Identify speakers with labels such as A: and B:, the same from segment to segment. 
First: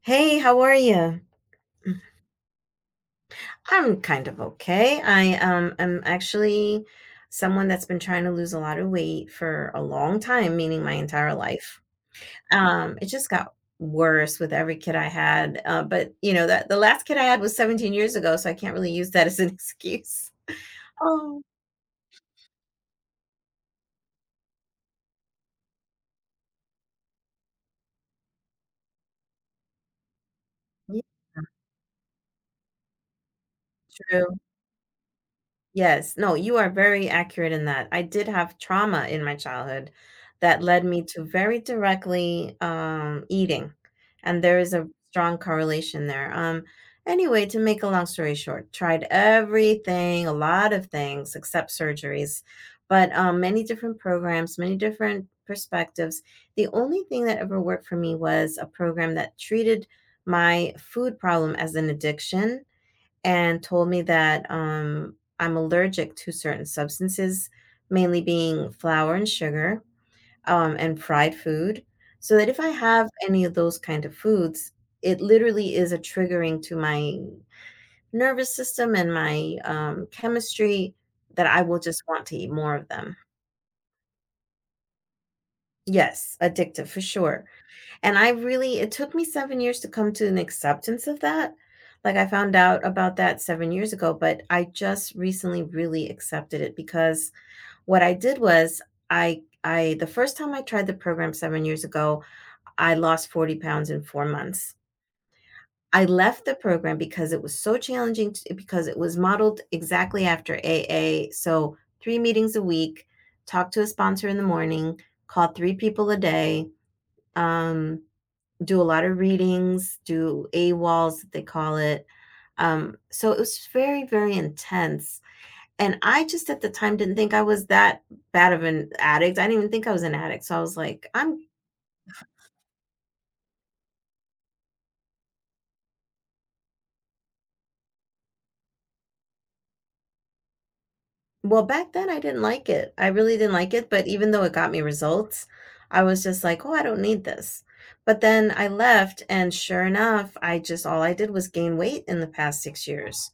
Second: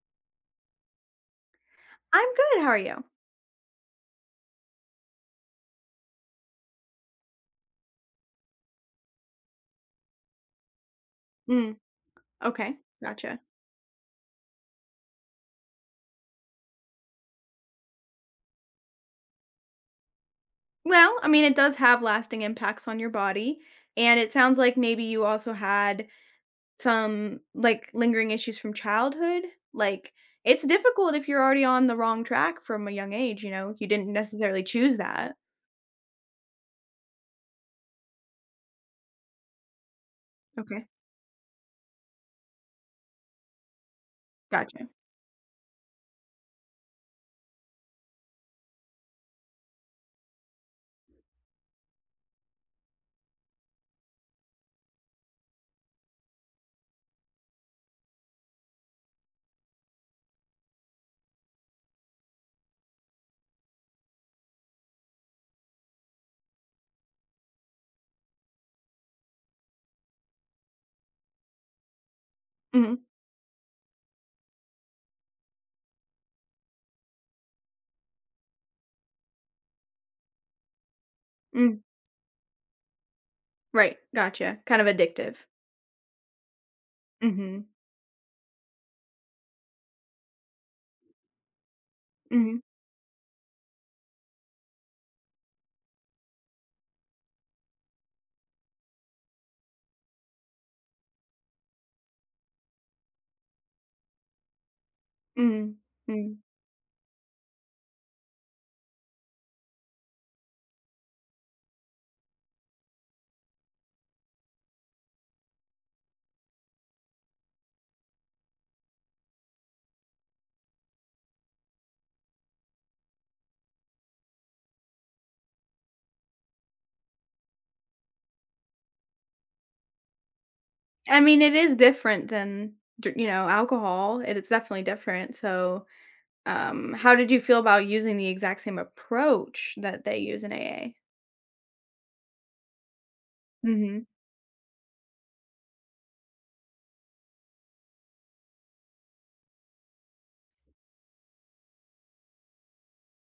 A: Hey, how are you?
B: I'm good. How are you?
A: I'm kind of okay. I am actually someone that's been trying to lose a lot of weight for a long time, meaning my entire
B: Mm,
A: life.
B: okay.
A: It just
B: Gotcha.
A: got worse with every kid I had. But you know that the last kid I had was 17 years ago, so I can't really use that as an excuse.
B: Well, I
A: Oh,
B: mean, it does have lasting impacts on your body. And it sounds like maybe you also had some like lingering issues from childhood. Like, it's
A: yeah,
B: difficult if you're already on the wrong track from a young age, you know? You didn't
A: true.
B: necessarily choose that.
A: Yes, no, you are very accurate in that. I did have trauma in my childhood that led
B: Okay.
A: me to very directly, eating, and there is a
B: Gotcha.
A: strong correlation there. Anyway, to make a long story short, tried everything, a lot of things except surgeries, but, many different programs, many different perspectives. The only thing that ever worked for me was a program that treated my food problem as an addiction and told me that I'm allergic to certain substances, mainly being flour and sugar and fried food. So that if I
B: Hmm.
A: have any of those kind of foods, it literally is a triggering to my nervous system and my chemistry that I will
B: Mm,
A: just want to eat more of them.
B: right. Gotcha. Kind of addictive.
A: Yes, addictive for sure.
B: Hmm.
A: And I really it took me 7 years to come to an acceptance of that. Like, I found
B: Hmm.
A: out about that 7 years ago, but I just recently really accepted it because what I did was I the first time I tried the program 7 years ago, I lost 40 pounds in 4 months.
B: Hmm.
A: I
B: Mm.
A: left the program because it was so challenging t because it was modeled exactly after AA, so 3 meetings a week, talk to a sponsor in the morning, call 3 people a day, um, do a lot of readings, do AWOLs, they call it. So it was very, very intense. And I just at the time didn't think I was that bad of an addict. I didn't even think I was an addict. So I was like,
B: I mean, it is different than, you know, alcohol. It is definitely different. So, how did you feel about using the exact same approach that they use in AA?
A: well, back then I didn't like it. I really didn't like it. But
B: Mhm.
A: even though it got me results, I was just like, oh, I don't need this. But then I left, and sure enough, I just all I did was gain weight in the past 6 years.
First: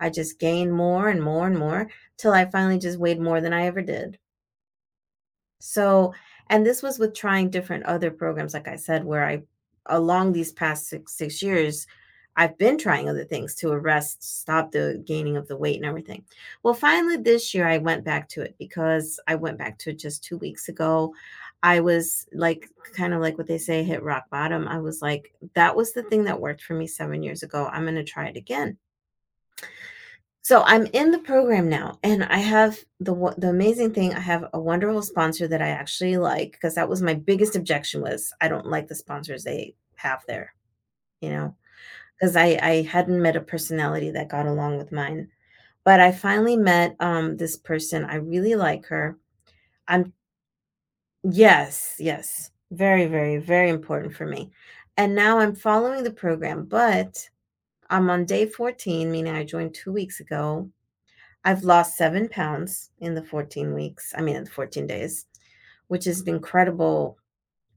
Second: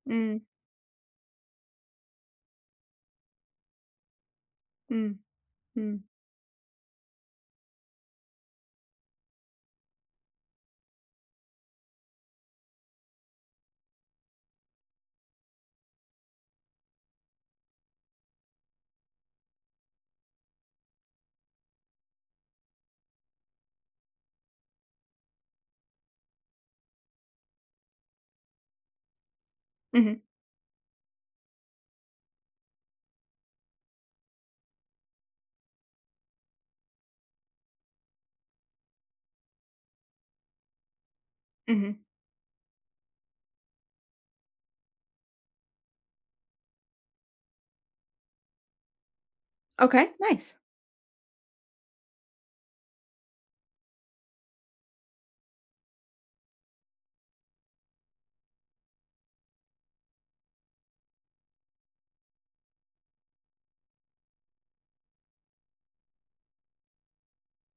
A: I just
B: Mm,
A: gained more and more and more till I finally just weighed more than I ever did.
B: mm, mm.
A: So, and this was with trying different other programs, like I said, where I along these past 6 years, I've been trying other things to arrest, stop the gaining of the weight and everything. Well, finally this year, I went back to it because I went back to it just 2 weeks ago. I was, like, kind of like what they say, hit rock bottom. I was like, "That was the thing that worked for me 7 years ago. I'm gonna try it again."
B: Mhm,
A: So I'm in the program now, and I have the amazing thing, I have a wonderful sponsor that I actually like because that was my biggest objection was, I don't like the sponsors they have there, you know,
B: mhm.
A: because I hadn't met a personality that got along with mine. But I finally met, this person, I really like her.
B: Okay,
A: I'm
B: nice.
A: Yes, yes. Very, very, very important for me. And now I'm following the program, but I'm on day 14, meaning I joined 2 weeks ago, I've lost 7 pounds in the 14 weeks. I mean, in the 14 days, which is an incredible,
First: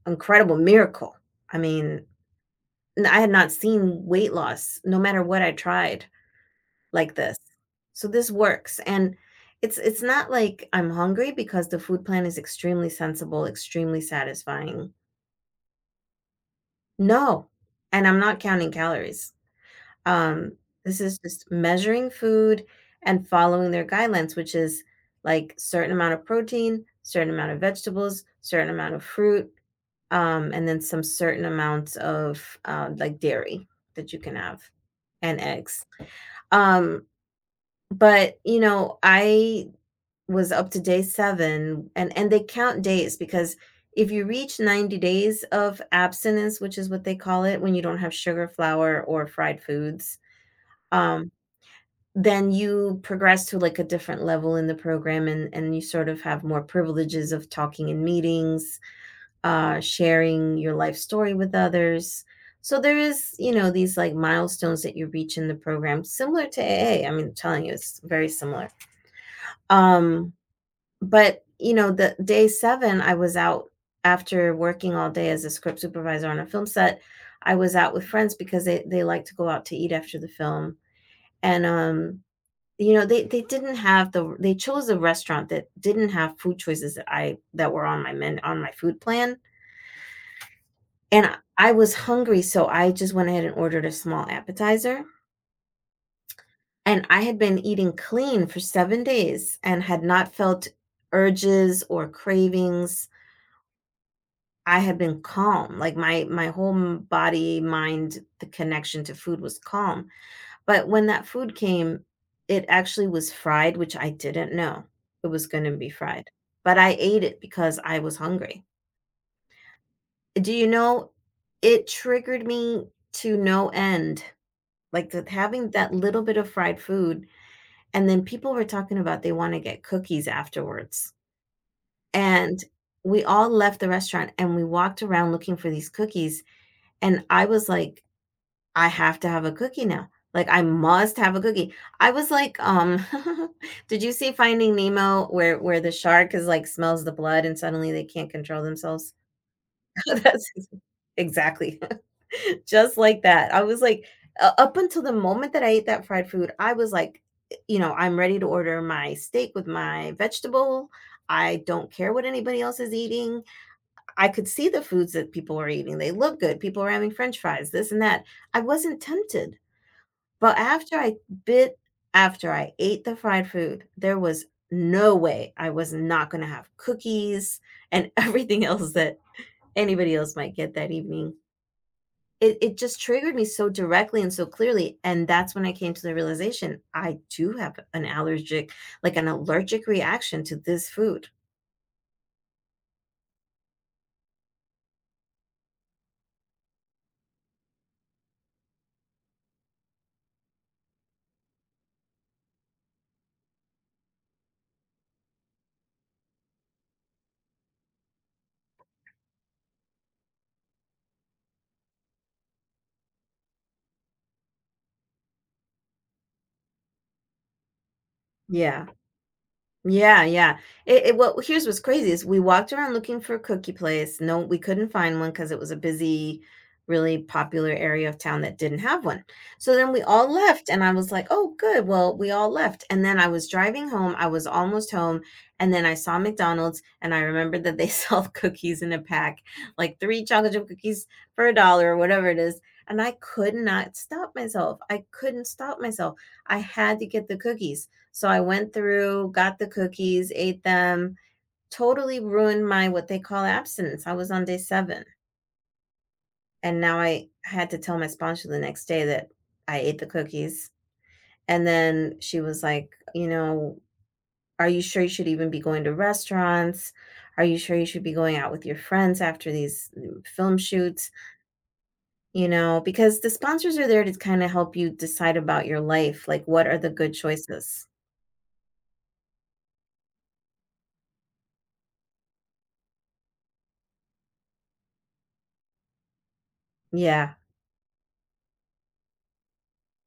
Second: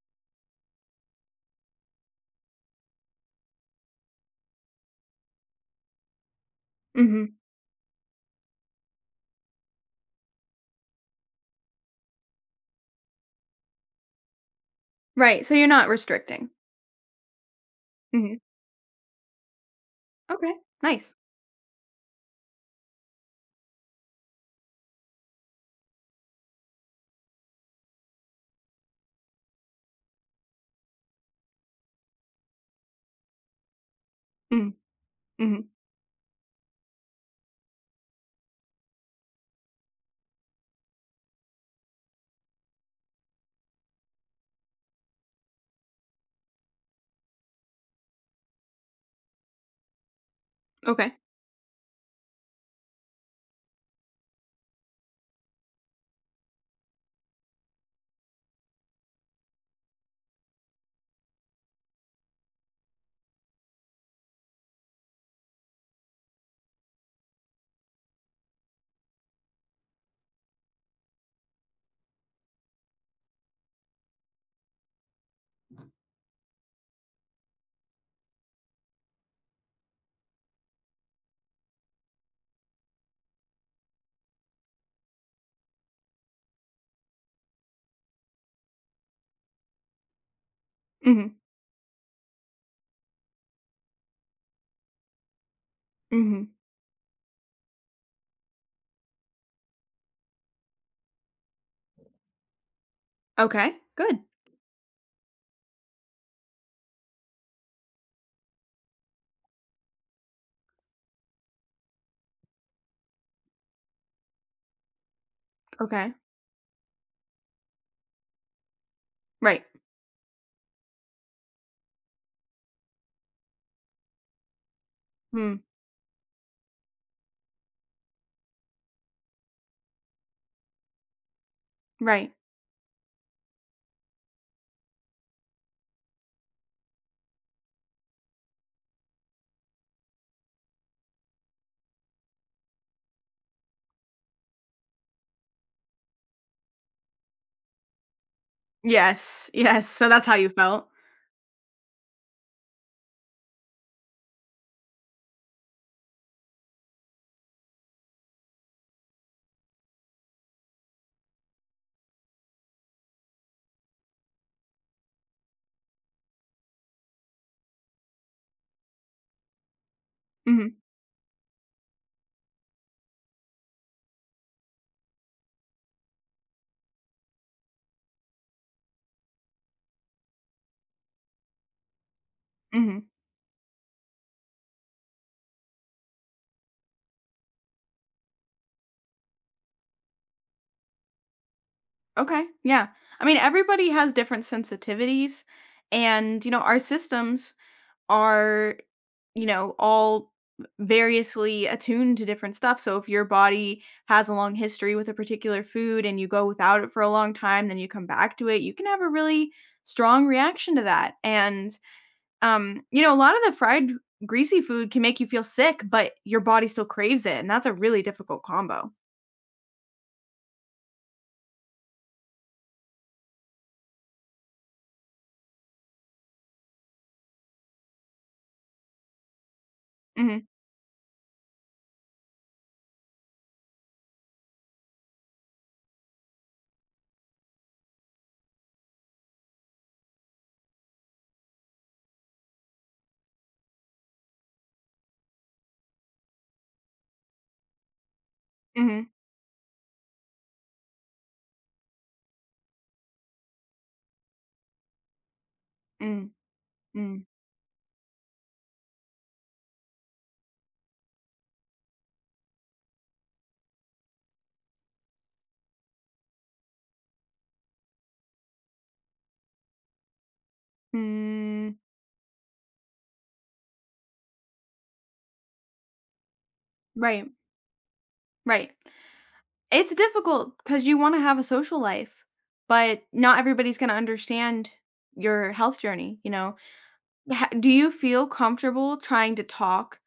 A: incredible miracle. I mean, I had not seen weight loss, no matter what I tried, like
B: Mhm.
A: this. So this works, and it's not like I'm hungry because the food plan is extremely sensible, extremely satisfying.
B: Right, so you're not restricting.
A: No, and I'm not
B: Mhm.
A: counting calories. Um,
B: Okay,
A: this
B: nice.
A: is just measuring food and following their guidelines, which is like certain amount of protein, certain amount of vegetables, certain amount of fruit, and then some certain amounts of like dairy that you can have
B: Mhm,
A: and
B: mhm.
A: eggs. Um, but I was up to day 7, and they count days because if you reach 90 days of abstinence, which is what they call it when you don't have sugar, flour, or fried foods,
B: Okay.
A: um, then you progress to, like, a different level in the program and you sort of have more privileges of talking in meetings, sharing your life story with others. So there is, these, like, milestones that you reach in the program, similar to AA. I mean, I'm telling you, it's very similar. Um, but, the day 7, I was out after working all day as a script supervisor on a film set. I was out with friends because they like to go out to eat after the film, and, they chose a restaurant that didn't have food choices that were on my food plan, and I
B: Mhm,
A: I was hungry, so I just went ahead and ordered a small appetizer,
B: mhm.
A: and I had been eating clean for 7 days and had not felt urges or cravings.
B: Okay, good.
A: I had been calm, like, my whole body, mind, the connection to food was calm. But when that food came, it actually was fried, which I didn't know it was gonna be
B: Okay.
A: fried, but I ate it because I was hungry.
B: Right.
A: Do you know, it triggered me to no end, like, th
B: Mm,
A: having that little bit of fried food, and then people were talking about they wanna get cookies afterwards,
B: right.
A: and we all left the restaurant, and we walked around looking for these cookies, and I was like, I have to have a cookie now. Like, I must have a cookie. I was like, did you see Finding Nemo where the shark is like smells the blood and suddenly they can't control themselves?
B: Yes, yes, so that's how you
A: That's
B: felt.
A: exactly. Just like that. I was like, u up until the moment that I ate that fried food, I was like, eh, I'm ready to order my steak with my vegetable. I don't care what anybody else is eating. I could see the foods that people were eating. They look good. People were having French fries, this and that. I wasn't tempted. But
B: Mhm,
A: bit after I ate the fried food, there was no way I was not gonna have cookies and everything else that anybody else might get that evening. It just
B: mhm.
A: triggered me so directly and so clearly, and that's when I came to the realization, I do have an allergic reaction to this food.
B: Okay, yeah. I mean, everybody has different sensitivities and, you know, our systems are, you know, all variously attuned to different stuff. So if your body has a long history with a particular food and you go without it for a long time, then you come back to it, you can have a really strong reaction to that. And you know, a lot of the fried greasy food can make you feel sick, but your body still craves it, and that's a really difficult
A: Yeah.
B: combo.
A: Yeah, yeah. It Well, here's what's crazy is we walked around looking for a cookie place. No, we couldn't find one because it was a busy, really popular area of town that didn't have one. So then we all
B: Mhm.
A: left, and I was like, "Oh, good. Well, we all left." And then I was driving home. I was almost home, and then I saw McDonald's, and I remembered that they sell cookies in a pack, like three chocolate chip cookies for a dollar or whatever it is. And I could not stop myself. I couldn't stop myself. I had to get the cookies. So I went
B: Mhm.
A: through, got the cookies, ate them, totally ruined my what they call abstinence. I was on day 7.
B: Mm.
A: And now
B: Mm.
A: I had to tell my sponsor the next day that I ate the cookies. And then she was like, are you sure you should even be going to restaurants? Are you sure you should be going out with your friends after these film shoots?
B: Mm.
A: Because the sponsors are there to kind of help you decide about your life. Like, what are the good
B: Right.
A: choices?
B: Right. It's difficult because you wanna have a social life, but not everybody's gonna understand your health journey, you know?
A: Yeah.
B: Ha Do you feel comfortable trying to talk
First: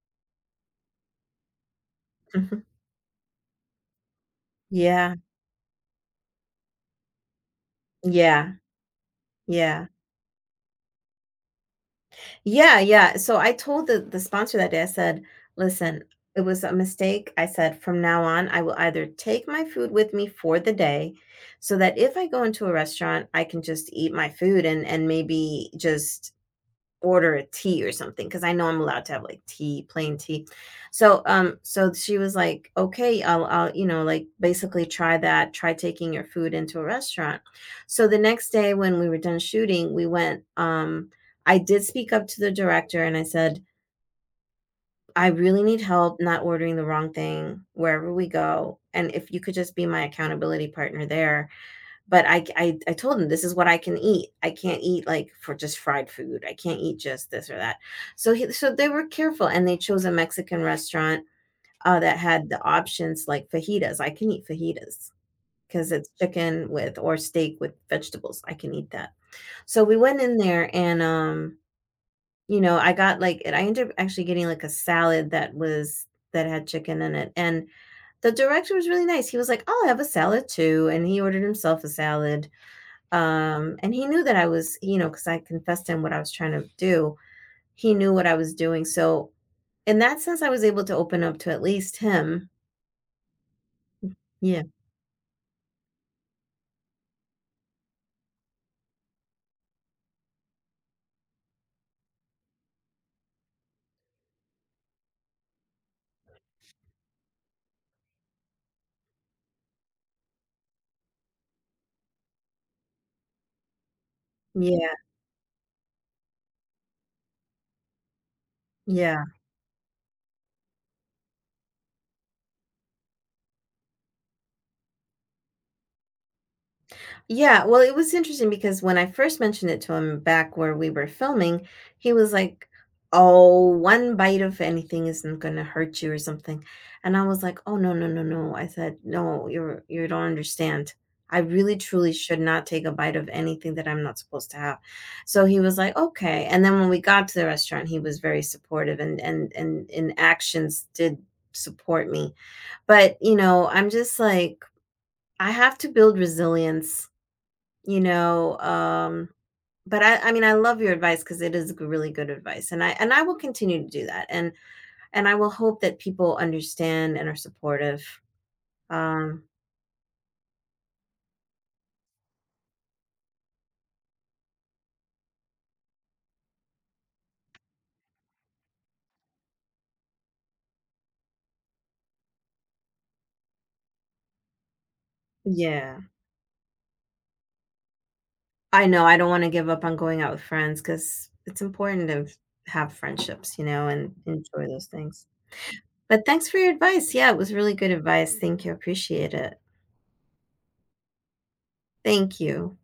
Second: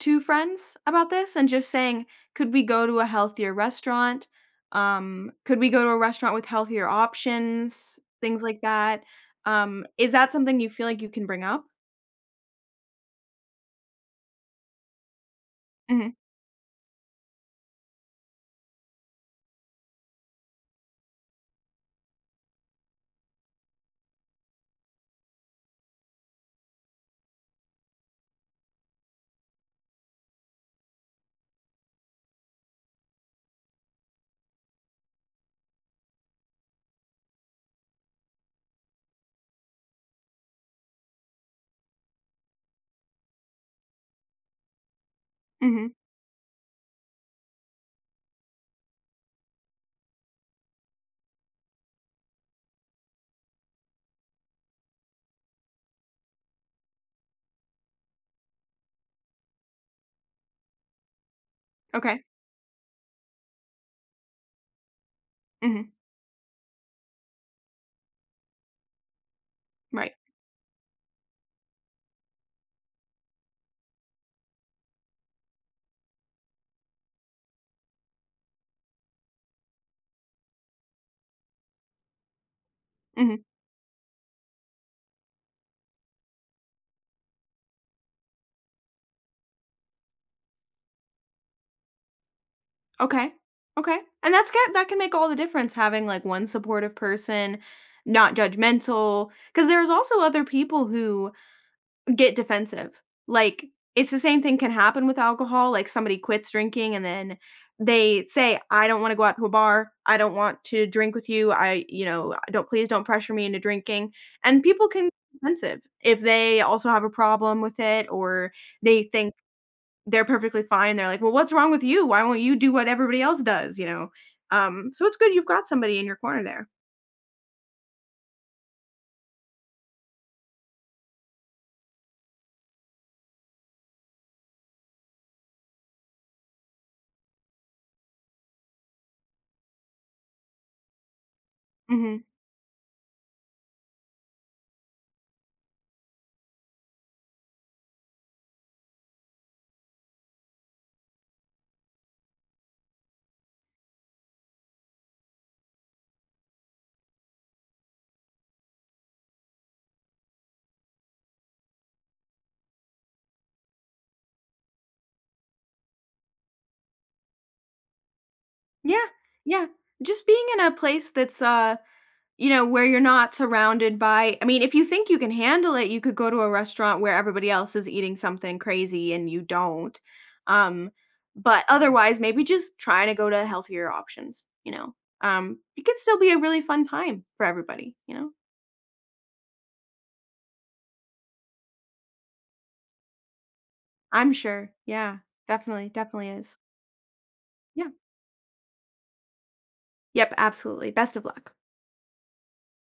B: to friends about this and just saying, "Could we go to a healthier restaurant?"
A: Yeah.
B: "Could we go to a restaurant with healthier options?" Things
A: Yeah.
B: like that.
A: Yeah.
B: Is that something you feel like you can bring up?
A: Yeah, yeah. So I told the sponsor that day, I said, "Listen,
B: Mhm,
A: it was a mistake." I said, "From now on, I will either take my food with me for the day so that if I go into a restaurant, I can just eat my food and maybe just order a tea or something because I know I'm allowed to have like tea, plain tea. So she was like, "Okay, I'll like basically try that, try taking your food into a restaurant." So the next day when we were done shooting, we went I did speak up to the director and I said, "I really need
B: mhm,
A: help not ordering the wrong thing wherever we go and if you could just be my accountability partner there." But I told him, "This is what I can eat. I can't eat, like, for just fried food. I can't eat just this or that." So they were careful, and they chose a Mexican restaurant, that
B: okay,
A: had the options like fajitas. I can eat fajitas
B: mhm,
A: because it's chicken with or steak with vegetables. I can eat that. So we
B: right,
A: went in there and, I got, like and I ended up actually getting, like, a salad that had chicken in it, and the director was really nice. He was like, "I'll have a salad too," and he ordered himself a salad.
B: mhm.
A: And he knew that I was, because I confessed to him what I was trying to do. He knew what I was doing, so in that sense, I was able to open up to at least him.
B: Okay. Okay. And
A: Yeah,
B: that can make all the difference having, like, one supportive person, not judgmental. Because there's also other people who get defensive. Like, it's the same thing can happen with alcohol, like, somebody quits drinking and then they say, "I don't wanna go out to a bar. I don't want to drink with you. I," you know, "Don't please don't pressure me into drinking." And people
A: yeah,
B: can get defensive if they also have a problem with it or they
A: yeah.
B: think they're perfectly fine. They're like, "Well, what's wrong with you? Why won't you do what everybody else does?" You know? So it's good you've got somebody in your corner there.
A: Yeah, well, it was interesting because when I first mentioned it to him back where we were filming, he was like, "Oh, one bite of anything isn't gonna hurt you or something." And I was like, "Oh, no, no, no, no." I said, "No, you don't understand. I really truly
B: Mhm.
A: should not take a bite of anything that I'm not supposed to have." So he was like, "Okay." And then when we got to the restaurant, he was very supportive and in actions did support me. But I'm just like I have to build resilience you know, um, but I mean, I love your advice because it is g really good advice, and I will continue to do that, and I will hope that people understand and are supportive.
B: Yeah,
A: Um,
B: yeah. Just being in a place that's, you know, where you're not surrounded by I mean, if you think you can handle it, you could go to a restaurant where everybody else is eating something crazy and you don't. Um, but otherwise, maybe just trying to go to healthier options, you know? It could
A: yeah.
B: still be a really fun time for everybody, you know?
A: I know, I don't wanna give up on going out with friends because it's important to have friendships, and
B: I'm
A: enjoy
B: sure.
A: those
B: Yeah.
A: things.
B: Definitely,
A: But
B: definitely
A: thanks
B: is.
A: for your advice. Yeah, it was really
B: Yeah.
A: good advice. Thank you. Appreciate it.
B: Yep, absolutely. Best of luck.
A: Thank you.